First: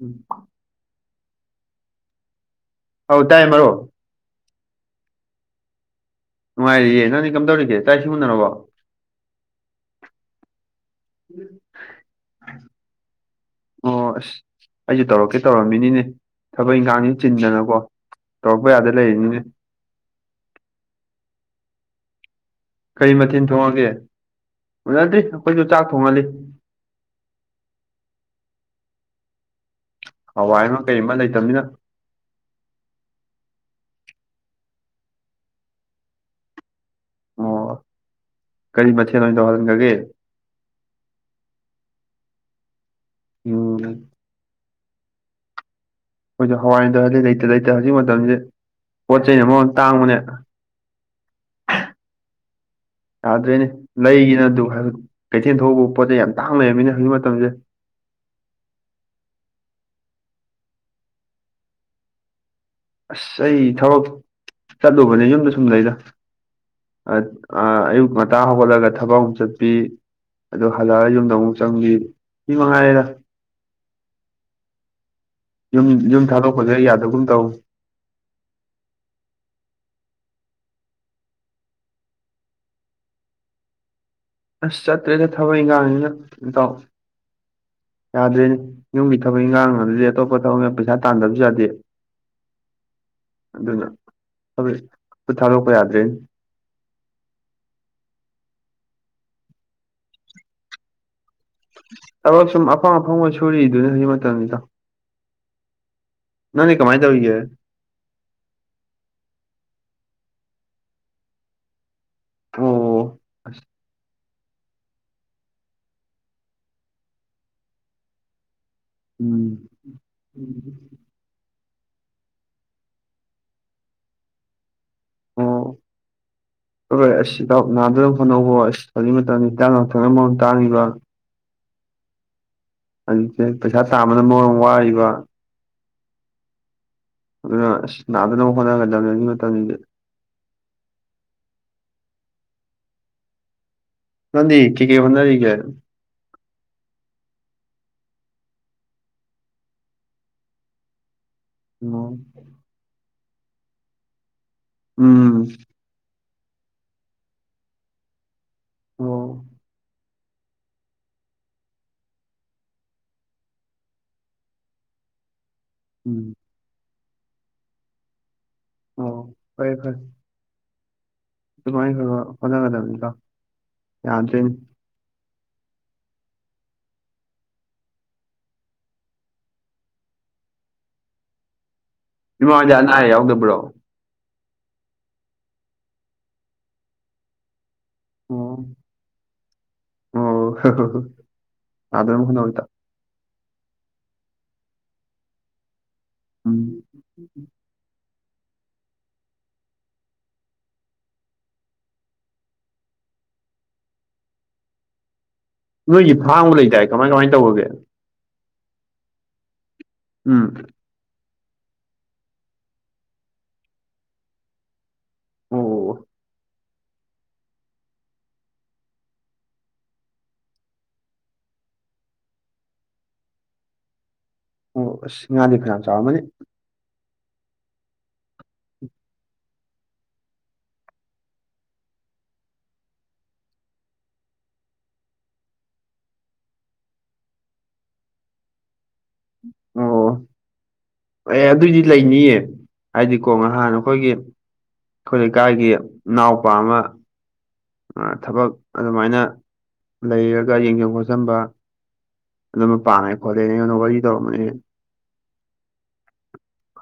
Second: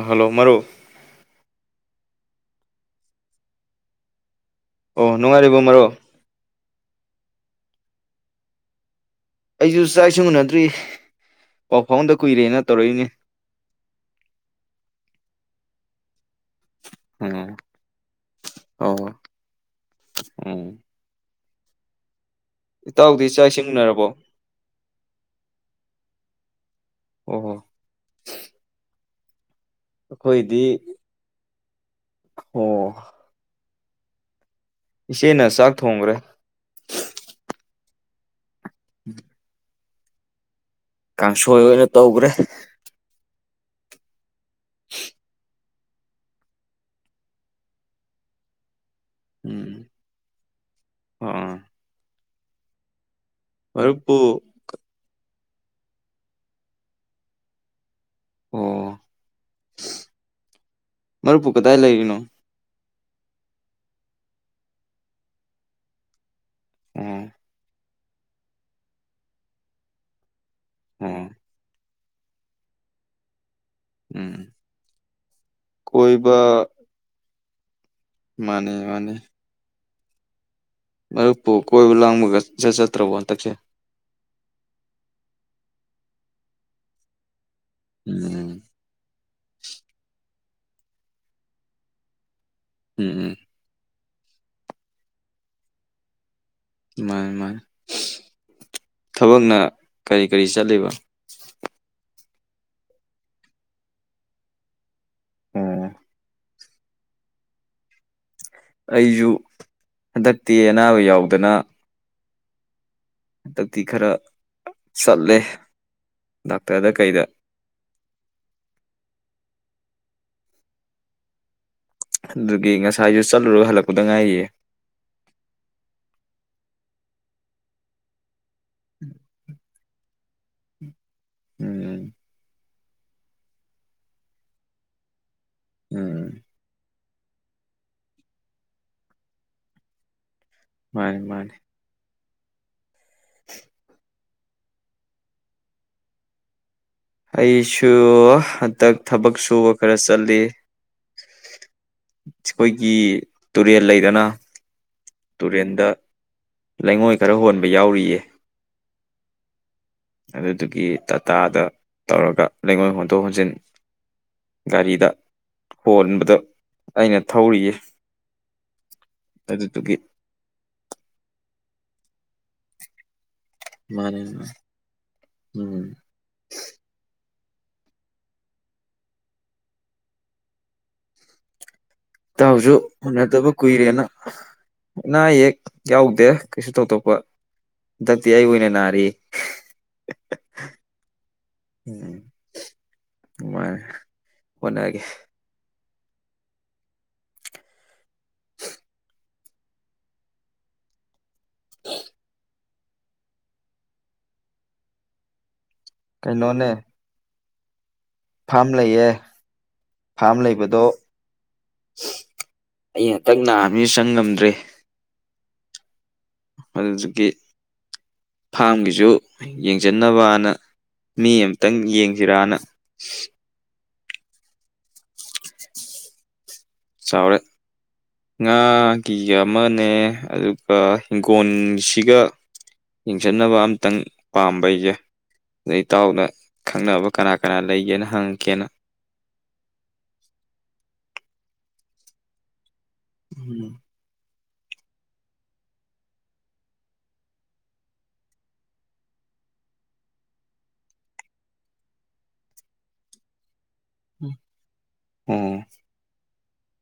ꯎꯝ hello ꯃꯔꯨꯞ ꯑꯥꯎ ꯇꯥꯏ ꯃꯔꯨꯞ ꯑꯣ ꯅꯨꯡꯉꯥꯏꯔꯤꯕꯣ ꯃꯔꯨꯞ ꯅꯨꯡꯉꯥꯏꯔꯤꯌꯦ ꯅꯪꯅꯤ ꯀꯝꯗꯧꯔꯤꯒꯦ ꯆꯥꯛꯁꯤ ꯎꯅꯔꯕꯣ ꯑꯩꯁꯨ ꯆꯥꯛꯁꯨ ꯎꯅꯗ꯭ꯔꯤ ꯄꯥꯎ ꯐꯥꯎꯗ ꯀꯨꯏꯔꯦꯅ ꯇꯧꯔꯛꯏꯅꯦ ꯑꯣ ꯑꯁ ꯑꯩꯁꯦ ꯇꯧꯔꯛꯀꯦ ꯇꯧꯔꯝꯃꯤꯅꯤꯅꯦ ꯊꯕꯛ ꯏꯟꯈꯥꯡꯁꯤ ꯎꯝ ꯆꯤꯟꯗꯅꯀꯣ ꯇꯧꯔꯛꯄ ꯌꯥꯗ ꯑꯣ ꯂꯩꯔꯤꯅꯤꯅꯦ ꯎꯝ ꯀꯔꯤ ꯏꯇꯥꯎꯗꯤ ꯃꯊꯦꯜ ꯆꯥꯛ ꯏꯁꯤꯡ ꯊꯣꯡꯉꯒꯦ ꯎꯅꯔꯕꯣ ꯑꯣꯖꯗ꯭ꯔꯤ ꯑꯩꯈꯣꯏꯁꯨ ꯆꯥꯛ ꯊꯣꯡꯍꯜꯂꯤ ꯑꯣ ꯍꯣ ꯍꯋꯥꯏꯃ ꯀꯩꯃꯥ ꯂꯩꯇꯃꯤꯅ ꯑꯣ ꯏꯆꯦꯅ ꯆꯥꯛ ꯊꯣꯡꯒꯔꯦ ꯑꯣ ꯀꯔꯤ ꯃꯊꯦꯜ ꯑꯣꯏꯅ ꯇꯧꯍꯟꯒꯒꯦ ꯀꯥꯡꯁꯣꯏ ꯑꯣꯏꯅ ꯇꯧꯒꯔꯦ ꯎꯝ ꯍꯋꯥꯏꯗꯣ ꯍꯥꯌꯗꯤ ꯂꯩꯇ ꯂꯩꯇ ꯍꯧꯖꯤꯛ ꯃꯇꯝꯖꯦ ꯄꯣꯠ ꯆꯩꯅ ꯃꯔꯣꯝ ꯎꯝ ꯇꯥꯡꯕꯅꯦ ꯑꯥ ꯌꯥꯗ꯭ꯔꯦꯅꯦ ꯃꯔꯨꯞꯄꯨ ꯂꯩꯒꯤꯅ ꯇꯨ ꯍꯥꯏꯕ ꯀꯩꯊꯦꯜ ꯊꯣꯛꯎꯕ ꯄꯣꯠꯆꯩ ꯌꯥꯝ ꯇꯥꯡ ꯂꯩꯔꯝꯃꯤꯅꯦ ꯍꯧꯖꯤꯛ ꯃꯇꯝꯖꯦ ꯑꯣ ꯃꯔꯨꯞꯄꯨ ꯀꯗꯥꯏ ꯂꯩꯔꯤꯅꯣ ꯁ ꯑꯩ ꯊꯕꯛ ꯆꯠꯂꯨꯕꯅꯦ ꯌꯨꯝꯗ ꯁꯨꯝ ꯂꯩꯗ ꯑꯣ ꯑꯥ ꯑꯌꯨꯛ ꯉꯟꯇꯥ ꯍꯧꯒꯠꯂꯒ ꯊꯕꯛ ꯑꯃꯨꯛ ꯆꯠꯄꯤ ꯑꯗꯨ ꯍꯜꯂꯛꯑ ꯑꯣ ꯌꯨꯝꯗ ꯑꯃꯨꯛ ꯆꯪꯕꯤ ꯁꯤ ꯃꯉꯥꯏꯔꯦꯗ ꯎꯝ ꯎꯝ ꯌꯨꯝ ꯀꯣꯏꯕ ꯊꯥꯗꯣꯛꯄꯖꯦ ꯌꯥꯗꯒꯨꯝ ꯇꯧ ꯃꯥꯅꯤ ꯃꯥꯅꯤ ꯃꯔꯨꯞꯄꯨ ꯀꯣꯏꯕ ꯂꯥꯡꯕꯒ ꯏꯆꯠ ꯆꯠꯇ꯭ꯔꯕꯣ ꯍꯟꯇꯛꯁꯦ ꯑꯁ ꯆꯠꯇ꯭ꯔꯦꯗ ꯊꯕꯛ ꯏꯪꯒꯥꯡꯅꯤꯅ ꯏꯇꯥꯎ ꯎꯝ ꯗ꯭ꯔꯦꯅꯦ ꯌꯨꯝꯒꯤ ꯊꯕꯛ ꯏꯪꯒꯥꯡ ꯑꯗꯨꯗꯩ ꯑꯇꯣꯞꯄ ꯊꯕꯛꯅ ꯄꯩꯁꯥ ꯇꯥꯟꯗꯕꯖꯨ ꯌꯥꯗꯦ ꯎꯝ ꯎꯝ ꯑꯗꯨꯅ ꯍꯧꯖꯤꯛ ꯈꯨꯠ ꯊꯥꯗꯣꯛꯄ ꯌꯥꯗ꯭ꯔꯦꯅꯦ ꯃꯥꯅꯤ ꯃꯥꯅꯤ ꯊꯕꯛꯅ ꯀꯔꯤ ꯀꯔꯤ ꯆꯠꯂꯤꯕ ꯊꯕꯛ ꯁꯨꯝ ꯑꯐꯪ ꯑꯐꯪꯕ ꯁꯨꯔꯤꯗꯨꯅꯤ ꯍꯧꯖꯤꯛ ꯃꯇꯝꯖꯤ ꯏꯇꯥꯎ ꯑꯣ ꯗꯤ ꯀꯃꯥꯏ ꯇꯧꯔꯤꯒꯦ ꯑꯩꯖꯨ ꯍꯟꯗꯛꯇꯤ ꯑꯅꯥꯕ ꯌꯥꯎꯗꯅ ꯑꯣ ꯑꯁ ꯍꯟꯗꯛꯇꯤ ꯈꯔ ꯆꯠꯂꯦ ꯗꯥꯛꯇꯔꯗ ꯀꯩꯗ ꯎꯝ ꯑꯗꯨꯒꯤ ꯉꯁꯥꯏꯖꯨ ꯆꯠꯂꯨꯔꯒ ꯍꯜꯂꯛꯄꯗ ꯉꯥꯏꯔꯤꯌꯦ ꯑꯣ ꯑꯁ ꯏꯇꯥꯎ ꯅꯥꯗꯅꯕ ꯍꯣꯠꯅꯧꯀꯣ ꯏꯁ ꯍꯧꯖꯤꯛ ꯃꯇꯝꯖꯤ ꯍꯤꯗꯥꯛ ꯂꯥꯡꯊꯛꯅ ꯃꯔꯣꯝ ꯇꯥꯡꯉꯤꯕ ꯎꯝ ꯍꯧꯖꯤꯛꯁꯦ ꯄꯩꯁꯥ ꯇꯥꯝꯕꯅ ꯃꯔꯣꯝꯃ ꯋꯥꯔꯤꯕ ꯎꯝ ꯑꯗꯨꯅ ꯑꯁ ꯅꯥꯗꯅꯕ ꯍꯣꯠꯅꯒꯗꯝꯅꯤ ꯑꯅꯤ ꯃꯇꯝꯖꯤ ꯃꯥꯅꯦ ꯃꯥꯅꯦ [inaudible] ꯅꯪꯗꯤ ꯀꯩ ꯀꯩ ꯍꯣꯠꯅꯔꯤꯒꯦ ꯑꯩꯁꯨ ꯍꯟꯗꯛ ꯊꯕꯛ ꯁꯨꯕ ꯈꯔ ꯆꯜꯂꯤ ꯎꯝ ꯆꯈꯣꯏꯒꯤ ꯇꯨꯔꯦꯜ ꯂꯩꯗꯅ ꯎꯝ ꯇꯨꯔꯦꯜꯗ ꯂꯩꯉꯣꯏ ꯈꯔ ꯍꯣꯟꯕ ꯌꯥꯎꯔꯤꯌꯦ ꯑꯣ ꯑꯗꯨꯗꯨꯒꯤ ꯇꯥꯇꯥꯗ ꯇꯧꯔꯒ ꯂꯩꯉꯣꯏ ꯍꯣꯟꯗꯣꯛ ꯍꯣꯟꯖꯤꯟ ꯒꯥꯔꯤꯗ ꯎꯝ ꯍꯣꯟꯕꯗꯣ ꯑꯩꯅ ꯊꯧꯔꯤꯌꯦ ꯑꯣ ꯐꯔꯦ ꯑꯗꯨꯗꯨꯒꯤ ꯐꯔꯦ ꯑꯗꯨꯃꯥꯏ ꯈꯒ ꯍꯣꯠ ꯒꯗꯕꯅꯤ ꯏꯇꯥꯎ ꯃꯥꯅꯦ ꯎꯝ ꯎꯝ ꯏꯃꯥ ꯍꯣꯏꯗꯤ ꯇꯥꯎꯖꯨ ꯑꯅꯥ ꯑꯌꯦꯛ ꯎꯅꯗꯕ ꯌꯥꯎꯗꯕ꯭ꯔꯣ ꯀꯨꯏꯔꯦꯅ ꯑꯅꯥ ꯑꯌꯦꯛ ꯌꯥꯎꯗꯦ ꯀꯩꯁꯨ ꯇꯣꯛ ꯇꯣꯛꯞꯄ ꯊꯗꯤꯤ ꯑꯣ ꯑꯨꯅꯦ ꯅꯅꯥꯔꯤ ꯑꯣ ꯑꯗ꯭ꯔ ꯃꯈꯟꯅꯣꯏꯇ ꯃꯥꯅꯦ ꯍꯣꯠꯅꯒꯦ ꯎꯝ ꯑꯣ ꯅꯣꯏꯒꯤ ꯐꯥꯡꯕ ꯀꯩꯅꯣꯅꯦ ꯂꯩꯇꯥꯏ ꯀꯃꯥꯏ ꯀꯃꯥꯏꯅ ꯇꯧꯕꯒꯦ ꯐꯥꯝ ꯂꯩꯌꯦ ꯐꯥꯝ ꯎꯝ ꯂꯩꯕꯗꯣ ꯑꯩ ꯍꯟꯇꯛ ꯅꯥꯕ ꯆꯪ ꯉꯝꯗ꯭ꯔꯦ ꯑꯣ ꯑꯗꯨꯗꯒꯤ ꯐꯥꯝꯒꯤꯁꯨ ꯌꯦꯡꯁꯤꯟꯅꯕꯅ ꯃꯤ ꯑꯃꯇꯪ ꯌꯦꯡꯁꯤꯔꯥꯅ ꯑꯣ ꯌꯥꯗ ꯈꯅ ꯆ ꯃꯅꯤ ꯆꯥꯎꯔꯦ ꯉꯥꯒꯤꯒ ꯑꯃꯅꯦ ꯑꯗꯨꯒ ꯍꯪꯈꯣꯜꯁꯤꯒ ꯌꯦꯡꯁꯠꯅꯕ ꯑꯝꯇꯪ ꯄꯥꯝꯕꯩꯁꯦ ꯑꯗꯩ ꯏꯇꯥꯎꯗ ꯈꯪꯅꯕ ꯀꯅꯥ ꯀꯅꯥ ꯂꯩꯒꯦꯅ ꯍꯪꯉꯛꯀꯦꯅ ꯑꯣ ꯑꯦ ꯑꯗꯨꯏꯗꯤ ꯂꯩꯅꯤꯌꯦ ꯍꯥꯏꯗꯤꯀꯣ ꯎꯝ ꯉꯍꯥꯟ ꯑꯩꯈꯣꯏꯒꯤ ꯑꯩꯈꯣꯏ ꯂꯩꯀꯥꯏꯒꯤ ꯏ ꯅꯥꯎꯄꯥ ꯑꯃ ꯊꯕꯛ ꯑꯗꯨꯃꯥꯏꯅ ꯂꯩꯔꯒ ꯌꯦꯡꯁꯤꯟ ꯈꯣꯠꯆꯟꯕ ꯑꯗꯨꯝ ꯄꯥꯝꯅꯩ ꯈꯣꯠꯂꯦꯅꯦꯉꯣꯟꯗ ꯋꯥꯔꯤ ꯇꯧꯔꯝꯃꯅꯦ ꯑꯣ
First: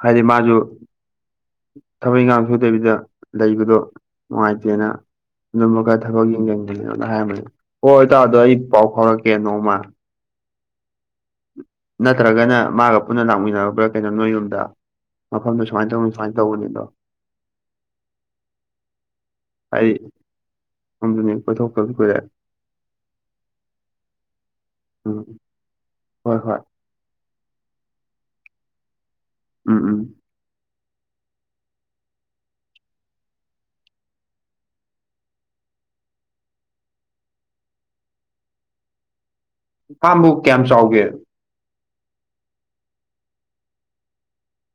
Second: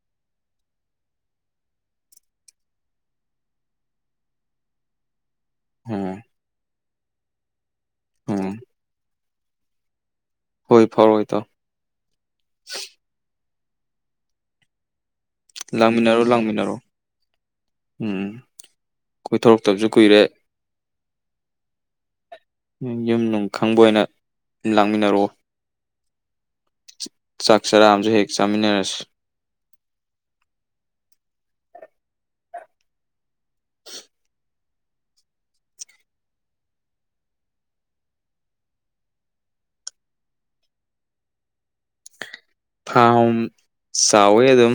ꯍꯥꯏꯗꯤ ꯃꯥꯁꯨ ꯊꯕꯛ ꯏꯪꯈꯥꯡ ꯁꯨꯗꯕꯤꯗ ꯂꯩꯕꯗꯣ ꯅꯨꯡꯉꯥꯏꯇꯦꯅ ꯑꯗꯨꯝ ꯃꯈ ꯈꯔ ꯑꯣ ꯊꯕꯛ ꯌꯦꯡꯁꯤꯟꯗꯅ ꯍꯥꯏꯔꯝꯕꯅꯦ ꯍꯣꯏ ꯍꯣꯏ ꯇꯥꯗꯣ ꯑꯣ ꯑꯩ ꯄꯥꯎ ꯐꯥꯎꯔꯛꯀꯦ ꯅꯣꯡꯃ ꯍꯣꯏ ꯐꯔꯣꯑꯣꯏ ꯇ ꯅꯠꯇ꯭ꯔꯒꯅ ꯃꯥꯒ ꯄꯨꯟꯅ ꯂꯥꯛꯃꯤꯟꯅꯔꯕ꯭ꯔꯥ ꯀꯩꯅꯣ ꯅꯣꯏ ꯌꯨꯝꯗ ꯃꯐꯝꯗꯣ ꯁꯨꯃꯥꯏꯅ ꯇꯧꯅꯤ ꯂꯥꯡꯃꯤꯟꯅꯔꯣ ꯁꯨꯃꯥꯏꯅ ꯂꯥꯡꯃꯤꯟꯅꯔꯣ ꯇꯧꯕꯅꯤꯗꯣ ꯎꯝ ꯀꯣꯏꯊꯣꯔꯛꯇꯕꯁꯨ ꯀꯨꯏꯔꯦ ꯄꯨꯊꯣꯛꯄꯔꯦ ꯌꯨꯝ ꯅꯨꯡ ꯈꯪꯕ ꯑꯣꯏꯅ ꯎꯝ ꯂꯥꯛꯃꯤꯟꯅꯔꯛꯑꯣ ꯍꯣꯏ ꯍꯣꯏ ꯆꯥꯛ ꯆꯔꯥ ꯑꯃꯁꯨ ꯍꯦꯛ ꯆꯥꯃꯤꯟꯅꯔꯁꯤ ꯎꯝ ꯎꯝ ꯄꯥꯥꯕꯨ ꯀꯌꯥꯝ ꯆꯥꯎꯒꯦ ꯊꯥꯎ ꯆꯥꯎꯋꯦ ꯑꯗꯨꯝ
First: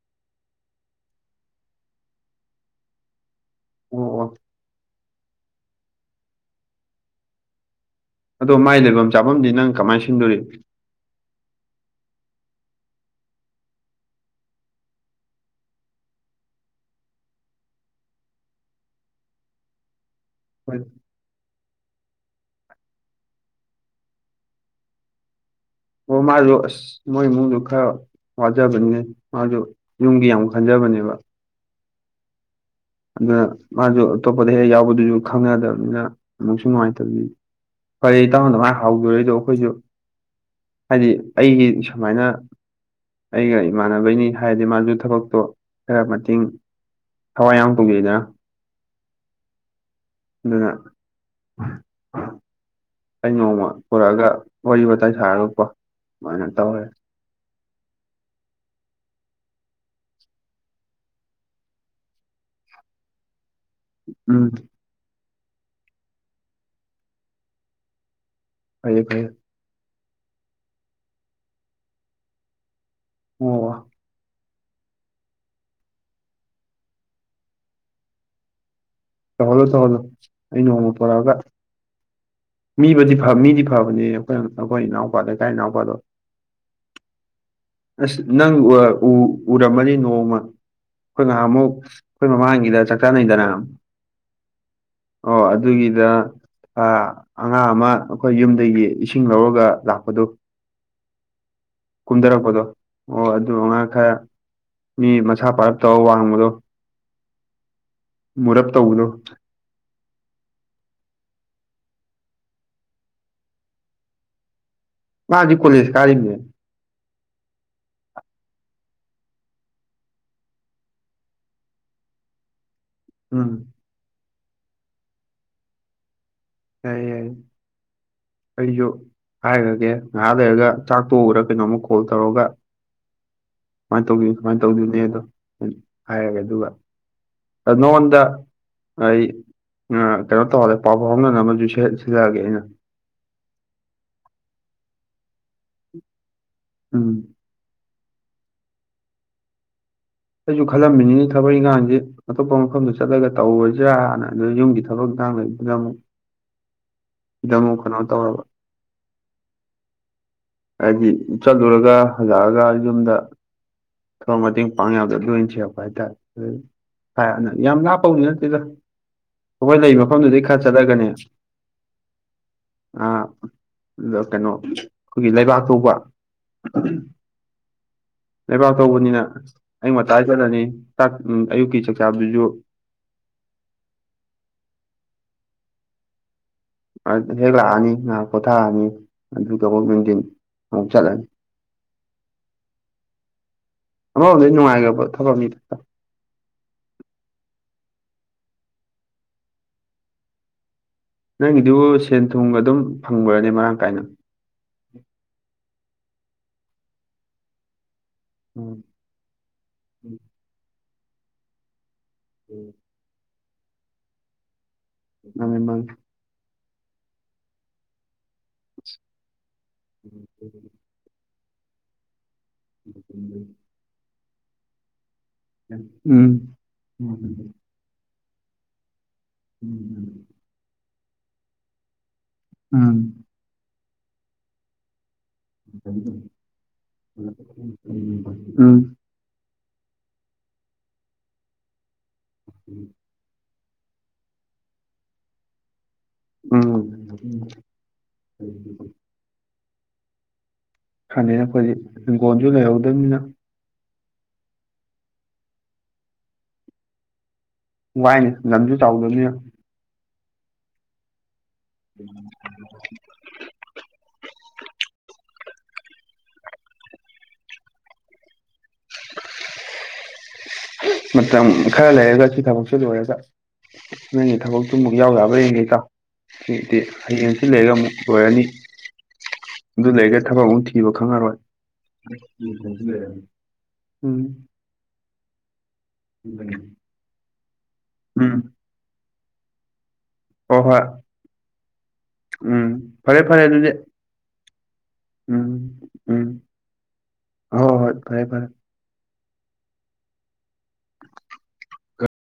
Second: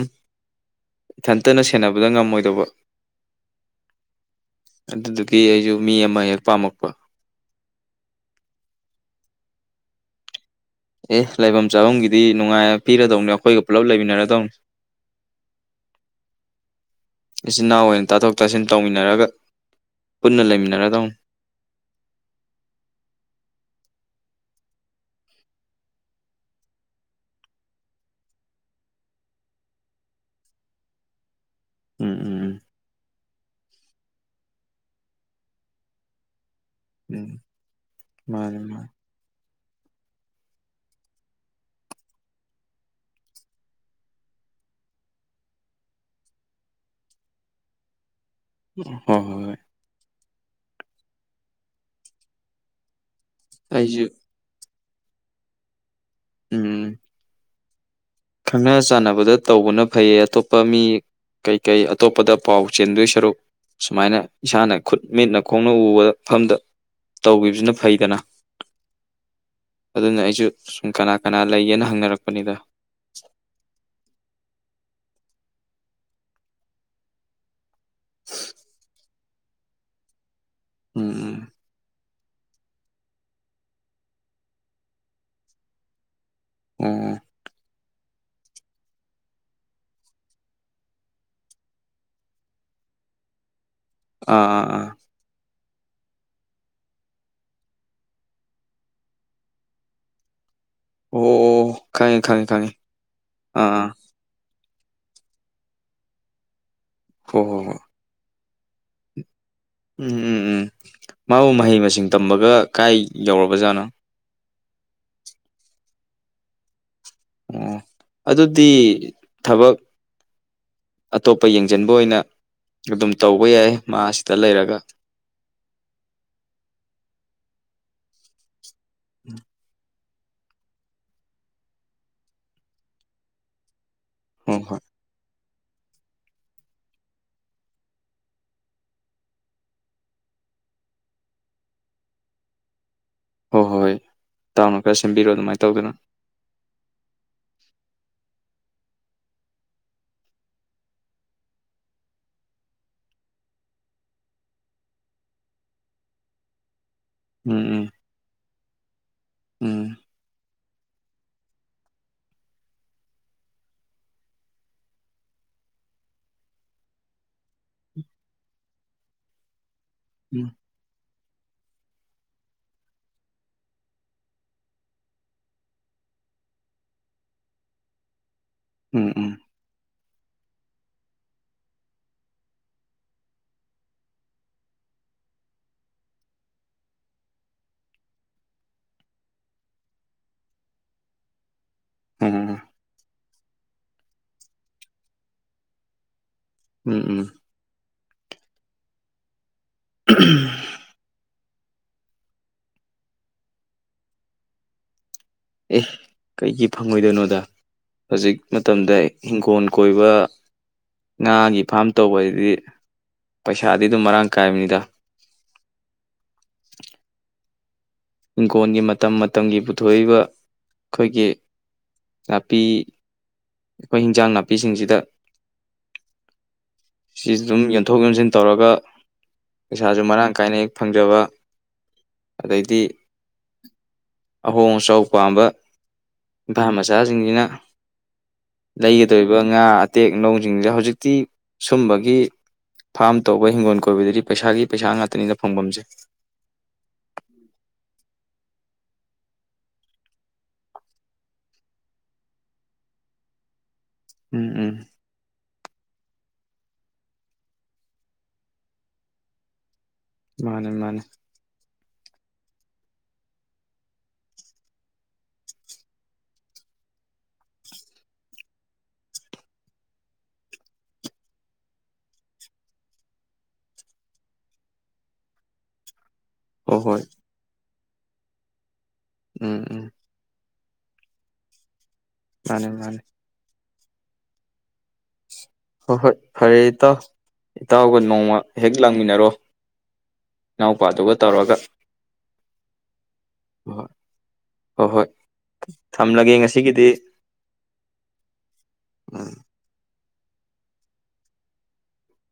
ꯏꯊꯟꯇꯅ ꯁꯦꯟꯅꯕꯗ ꯉꯝꯃꯣꯏꯗꯧꯕ ꯑꯣ ꯑꯣ ꯑꯗꯨꯗꯨꯒꯤ ꯑꯩꯁꯨ ꯃꯤ ꯑꯃ ꯍꯦꯛ ꯄꯥꯝꯃꯛꯄ ꯑꯗꯣ ꯃꯥꯏ ꯂꯩꯐꯝ ꯆꯥꯐꯝꯗꯤ ꯅꯪ ꯀꯃꯥꯏꯅ ꯁꯤꯟꯗꯣꯔꯤ ꯑꯦ ꯂꯩꯐꯝ ꯆꯥꯐꯝꯒꯤꯗꯤ ꯅꯨꯡꯉꯥꯏ ꯄꯤꯔꯗꯧꯅꯤ ꯑꯩꯈꯣꯏꯒ ꯄꯨꯜꯂꯞ ꯂꯩꯃꯤꯟꯅꯔꯗꯧꯅꯤ ꯏꯆꯤꯟ ꯏꯅꯥꯎ ꯑꯣꯏꯅ ꯇꯥꯊꯣꯛ ꯇꯥꯁꯤꯟ ꯇꯧꯃꯤꯟꯅꯔꯒ ꯄꯨꯟꯅ ꯂꯩꯃꯤꯟꯅꯔꯗꯧ ꯑꯣ ꯃꯥꯁꯨ ꯑꯁ ꯃꯣꯏ ꯏꯃꯨꯡꯗ ꯈꯔ ꯋꯥꯖꯕꯅꯤꯅꯦ ꯃꯥꯁꯨ ꯌꯨꯝꯒꯤ ꯌꯥꯝ ꯈꯟꯖꯕ [unintelligible] ꯎꯝ ꯎꯝ ꯎꯝ ꯑꯗꯨꯅ ꯃꯥꯁꯨ ꯑꯇꯣꯞꯄꯗ ꯍꯦꯛ ꯌꯥꯎꯕꯗꯨꯁꯨ ꯈꯪꯉꯗꯕꯅꯤꯅ ꯑꯃꯨꯛꯁꯨ ꯅꯨꯡꯉꯥꯏꯇꯕꯗꯤ ꯎꯝ ꯐꯔꯦ ꯏ ꯃꯥꯅꯤ ꯇꯥꯃꯣꯗꯃꯥꯏꯅ ꯃꯥꯅꯤ ꯍꯧꯗꯣꯔꯦꯗꯣ ꯑꯩꯈꯣꯏꯁꯨ ꯍꯥꯏꯗꯤ ꯑꯩꯒꯤ ꯁꯨꯃꯥꯏꯅ ꯑꯩꯒ ꯏꯃꯥꯟꯅꯕꯩꯅꯤ ꯍꯥꯏꯔꯗꯤ ꯃꯥꯁꯨ ꯊꯕꯛꯇꯣ ꯈꯔ ꯃꯇꯦꯡ ꯊꯋꯥꯏ ꯌꯥꯎ ꯍꯒꯦꯗ ꯍꯣꯏ ꯍꯣꯏ ꯑꯗꯨꯅ ꯑꯩ ꯅꯣꯡꯃ ꯑꯩꯁꯨ ꯄꯨꯔꯛꯑꯒ ꯋꯥꯔꯤ ꯋꯥꯋꯇꯥꯏ ꯁꯥꯔꯨꯀꯣ ꯑꯗꯨꯃꯥꯏꯅ ꯇꯧꯔꯦ ꯎꯝ ꯈꯪꯅ ꯆꯥꯟꯅꯕꯗ ꯇꯧꯕꯅ ꯐꯩꯌꯦ ꯑꯇꯣꯞꯄ ꯃꯤ ꯀꯩꯀꯩ ꯑꯇꯣꯞꯄꯗ ꯄꯥꯎ ꯆꯦꯟꯗꯣꯏ ꯁꯔꯨꯛ ꯁꯨꯃꯥꯏꯅ ꯎꯝ ꯏꯁꯥꯅ ꯈꯨꯠ ꯃꯤꯠꯅ ꯈꯣꯡꯅ ꯎꯕꯗ ꯃꯐꯝꯗ ꯇꯧꯈꯤꯕꯁꯤꯅ ꯐꯩꯗꯅ ꯐꯌꯦ ꯐꯌꯦ ꯑꯗꯨꯅ ꯑꯩꯁꯨ ꯁꯨꯝ ꯀꯅꯥ ꯀꯅꯥ ꯂꯩꯒꯦꯅ ꯍꯪꯅꯔꯛꯄꯅꯤꯗ ꯑꯣ ꯇꯍꯂꯣ ꯇꯍꯂꯣ ꯑꯩꯅꯣꯡꯃ ꯄꯨꯔꯑꯒ ꯎꯝ ꯃꯤꯕꯨꯗꯤ ꯃꯤꯗꯤ ꯐꯕꯅꯦ ꯑꯩꯈꯣꯏ ꯑꯩꯈꯣꯏ ꯏꯅꯥꯎꯄꯥꯗ ꯂꯩꯀꯥꯏ ꯏꯅꯥꯎꯄꯥꯗꯣ ꯎꯝ ꯑꯁ ꯅꯪ ꯎꯔꯝꯃꯅꯤ ꯅꯣꯡꯃ ꯑꯩꯈꯣꯏ ꯉꯍꯥ ꯑꯃꯨꯛ ꯑꯩꯈꯣꯏ ꯃꯃꯥꯡꯒꯤꯗ ꯆꯥꯛ ꯆꯥꯅꯩꯗꯅ ꯑꯥ ꯑꯥ ꯑꯥ ꯑꯣ ꯑꯗꯨꯒꯤꯗ ꯑꯉꯥꯡ ꯑꯃ ꯑꯩꯈꯣꯏ ꯌꯨꯝꯗꯒꯤ ꯏꯁꯤꯡ ꯂꯧꯔꯒ ꯂꯥꯛꯄꯗꯨ ꯑꯣ ꯈꯪꯉꯦ ꯈꯪꯉꯦ ꯀꯨꯝꯊꯔꯛꯄꯗꯣ ꯈꯪꯉꯦ ꯑꯣ ꯑꯗꯨ ꯑꯥ ꯑꯉꯥ ꯑꯥ ꯈꯔ ꯃꯤ ꯃꯁꯥ ꯄꯥꯔꯞ ꯇꯔ ꯋꯥꯡꯕꯗꯣ ꯍ ꯍꯣ ꯍ ꯃꯔꯞ ꯇꯧꯕꯗꯣ ꯎꯝ ꯎꯝ ꯎꯝ ꯃꯥꯕꯨ ꯃꯍꯩ ꯃꯁꯤꯡ ꯇꯝꯕꯒ ꯀꯥꯏ ꯌꯧꯔꯕꯖꯥꯠꯅꯣ ꯃꯥꯖꯤ ꯀꯣꯂꯤꯁ ꯀꯥꯔꯤꯅꯦ ꯑꯣ ꯑꯗꯨꯗꯤ ꯊꯕꯛ ꯑꯇꯣꯞꯄ ꯌꯦꯡꯁꯤꯟꯕ ꯑꯣꯏꯅ ꯑꯗꯨꯝ ꯇꯧꯕ ꯎꯝ ꯌꯥꯏ ꯃꯥꯁꯤꯗ ꯂꯩꯔꯒ ꯌꯥꯏ ꯌꯥꯏ ꯑꯩꯁꯨ ꯍꯥꯏꯔꯒꯦ ꯉꯥꯏꯍꯥ ꯂꯩꯔꯒ ꯆꯥꯛꯄꯣꯛꯎꯔ ꯀꯩꯅꯣ ꯑꯃꯨꯛ ꯀꯣꯜ ꯇꯧꯔꯒ ꯁꯨꯃꯥꯏꯅ ꯇꯧꯗꯣꯏꯅꯤ ꯍꯣꯏ ꯁꯨꯃꯥꯏꯅ ꯍꯣꯏ ꯇꯧꯗꯣꯏꯅꯦ ꯑꯗꯣ ꯍꯥꯏꯔꯒꯦ ꯑꯗꯨꯒ ꯅꯉꯣꯟꯗ ꯑꯩ ꯀꯩꯅꯣ ꯇꯧꯍꯜꯂꯦ ꯄꯥꯎꯕꯥꯎ ꯍꯣꯡꯅꯅꯕꯨ ꯁꯤꯜꯂꯛꯑꯒꯦ ꯑꯩꯅ ꯍꯣꯏ ꯍꯣꯏ ꯍꯣꯏ ꯇꯥꯎꯅ ꯈꯔ ꯁꯦꯝꯕꯤꯔꯣ ꯑꯗꯨꯃꯥꯏꯅ ꯇꯧꯗꯅ ꯎꯝ ꯑꯩꯁꯨ ꯈꯜꯂꯝꯃꯤꯅꯤꯅꯤ ꯊꯕꯛ ꯏꯪꯈꯥꯡꯁꯦ ꯑꯇꯣꯞꯄ ꯃꯐꯝꯗ ꯆꯠꯂꯒ ꯇꯧꯔꯣꯏꯁꯤꯔꯥꯅ ꯑꯗꯨ ꯌꯨꯝꯒꯤ ꯊꯕꯛ ꯆꯥꯡ ꯏꯃ ꯖꯃꯨ ꯎꯝ ꯎꯝ ꯀꯅꯥ ꯇꯧꯔꯕ ꯎꯝ ꯍꯥꯏꯗꯤ ꯆꯠꯂꯨꯔꯒ ꯍꯂꯛꯑꯒ ꯌꯨꯝꯗ ꯊꯔ ꯃꯇꯦꯡ ꯄꯥꯡꯉꯗ ꯂꯣꯏ ꯁꯦꯛꯄ ꯍꯥꯏꯇꯥꯔꯦ ꯑꯗꯨ ꯌꯥꯝ ꯂꯥꯞꯄ ꯍꯧꯅꯤ ꯅꯠꯇꯦꯗ ꯑꯩꯈꯣꯏ ꯂꯩ ꯃꯐꯝꯗꯨꯗꯤ ꯎꯝ ꯈꯔ ꯆꯠꯊꯒꯅꯦ ꯑ ꯏꯀꯦꯅꯣ ꯑꯩꯈꯣꯏꯒꯤ ꯂꯩꯕꯥꯛ ꯊꯧꯕ ꯂꯩꯕꯥꯛ ꯎꯝ ꯊꯧꯕꯅꯤꯅ ꯑꯌ ꯋꯥꯥꯏ ꯆꯂꯅꯤ ꯑꯌꯨꯛꯀꯤ ꯆꯥꯛꯆꯥꯥꯗꯨꯁꯨ [inaudible] ꯍꯦꯛ ꯂꯥꯛꯑꯅꯤ ꯉꯥꯏꯍꯥꯛ ꯀꯣꯊꯥꯔꯅꯤ ꯑꯗꯨ ꯀꯕꯛꯅꯨꯡꯇꯅꯤ ꯑꯥꯎ ꯆꯂꯦꯟ ꯎꯝ ꯑꯃꯗ ꯅꯨꯡꯉꯥꯏꯒꯦ ꯊꯕꯛꯅꯤ ꯎꯝ ꯎꯝ ꯎꯝ ꯅꯪꯒꯤꯗꯨ ꯁꯦꯟ ꯊꯨꯝ ꯑꯗꯨꯝ ꯐꯪꯕ꯭ꯔꯅꯤ ꯃꯔꯥꯡ ꯀꯥꯏꯅ ꯑꯦ ꯀꯩꯒꯤ ꯐꯪꯉꯣꯏꯗꯣꯏꯅꯣꯗ ꯍꯧꯖꯤꯛ ꯎꯝ ꯃꯇꯝꯗ ꯏꯪꯈꯣꯜ ꯀꯣꯏꯕ ꯉꯥꯒꯤ ꯐꯥꯝ ꯇꯧꯕ ꯍꯥꯏꯗꯤ ꯄꯩꯁꯥꯗꯤ ꯑꯗꯨꯝ ꯃꯔꯥꯡ ꯀꯥꯏꯕꯅꯤꯗ ꯅ ꯃꯦꯝꯝꯕ ꯍꯤꯡꯈꯣꯜꯒꯤ ꯃꯇꯝ ꯃꯇꯝꯒꯤ ꯄꯨꯊꯣꯛꯏꯕ ꯑꯩꯈꯣꯏꯒꯤ ꯅꯥꯄꯤ ꯑꯩꯈꯣꯏ ꯍꯤꯟꯖꯥꯡ ꯅꯥꯄꯤꯁꯤꯡꯁꯤꯗ ꯎꯝ ꯎꯝ ꯁꯤ ꯑꯗꯨꯝ ꯌꯟꯊꯣꯛ ꯌꯣꯟꯁꯤꯟ ꯇꯧꯔꯒ ꯄꯩꯁꯥꯁꯨ ꯃꯔꯥꯡ ꯀꯥꯏꯅ ꯍꯦꯛ ꯐꯪꯖꯕ ꯑꯗꯩꯗꯤ ꯎꯝ ꯍ ꯁꯥꯎ ꯑꯄꯥꯝꯕ ꯏꯝꯐꯥ ꯃꯆꯥꯁꯤꯡꯁꯤꯅ ꯂꯩꯒꯗꯧꯔꯤꯕ ꯉꯥ ꯑꯇꯦꯛ ꯂꯧꯧꯁꯤꯡꯁꯦ ꯍꯧꯖꯤꯛꯇꯤ ꯁꯨꯝꯕꯒꯤ ꯐꯥꯔꯝ ꯇꯧ ꯑꯩꯕꯣꯏ ꯍꯤꯡꯒꯣꯜ ꯀꯣꯏꯕꯗꯗꯤ ꯄꯩꯁꯥꯒꯤ ꯄꯩꯁꯥ ꯉꯥꯛꯇꯅꯤꯅ ꯐꯪꯐꯝꯁꯦ ꯎꯝ ꯈꯅꯤꯅ ꯑꯩꯈꯣꯏꯗꯤ ꯍꯤꯡꯒꯣꯜꯁꯨ ꯂꯩꯍꯧꯗꯕꯅꯤꯅ ꯎꯝ ꯎꯝ ꯋꯥꯏꯅꯦ ꯂꯝꯁꯨ ꯆꯥꯎꯗꯕꯅꯤꯅ ꯃꯥꯅꯦ ꯃꯥꯅꯦ ꯎꯝ ꯃꯇꯝ ꯈꯔ ꯂꯩꯔꯒ ꯁꯤ ꯊꯕꯛꯁꯤ ꯂ ꯑꯣꯏꯔꯒ ꯅꯪꯅꯦ ꯊꯕꯛꯇꯨꯃꯨꯛ ꯌꯥꯎ ꯌꯥꯕ ꯌꯦꯡꯒꯩꯀꯥꯎ ꯁꯤꯗꯤ ꯍꯣꯏ ꯍꯣꯏ ꯍꯌꯦꯡꯁꯤ ꯂꯩꯔꯒ ꯑꯃꯨꯛ ꯂꯣꯏꯔꯅꯤ ꯎꯝ ꯎꯝ ꯑꯗꯨ ꯂꯩꯔꯒ ꯊꯕꯛ ꯑꯃꯨꯛ ꯊ ꯄꯤꯕ ꯈꯪꯉꯔꯣꯏ ꯃꯥꯅꯦ ꯃꯥꯅꯦ ꯎꯝ ꯍꯣꯏ ꯍꯣꯏ ꯐꯔꯦ ꯏꯇꯥꯎ ꯏꯇꯥꯎꯒ ꯅꯣꯡꯃ ꯍꯦꯛ ꯂꯥꯡꯃꯤꯟꯅꯔꯣ ꯍ ꯍꯣꯏ ꯏꯅꯥꯎꯄꯥꯗꯨꯒ ꯇꯧꯔꯒ ꯎꯝ ꯐꯔꯦ ꯐꯔꯦ ꯑꯗꯨꯗꯤ ꯍꯣꯏ ꯍꯣꯏ ꯍꯣꯏ ꯎꯝ ꯎꯝ ꯊꯝꯂꯒꯦ ꯉꯁꯤꯒꯤꯗꯤ ꯍꯣꯏ ꯍꯣꯏ ꯐꯔꯦ ꯐꯔꯦ ꯎꯝ [inaudible]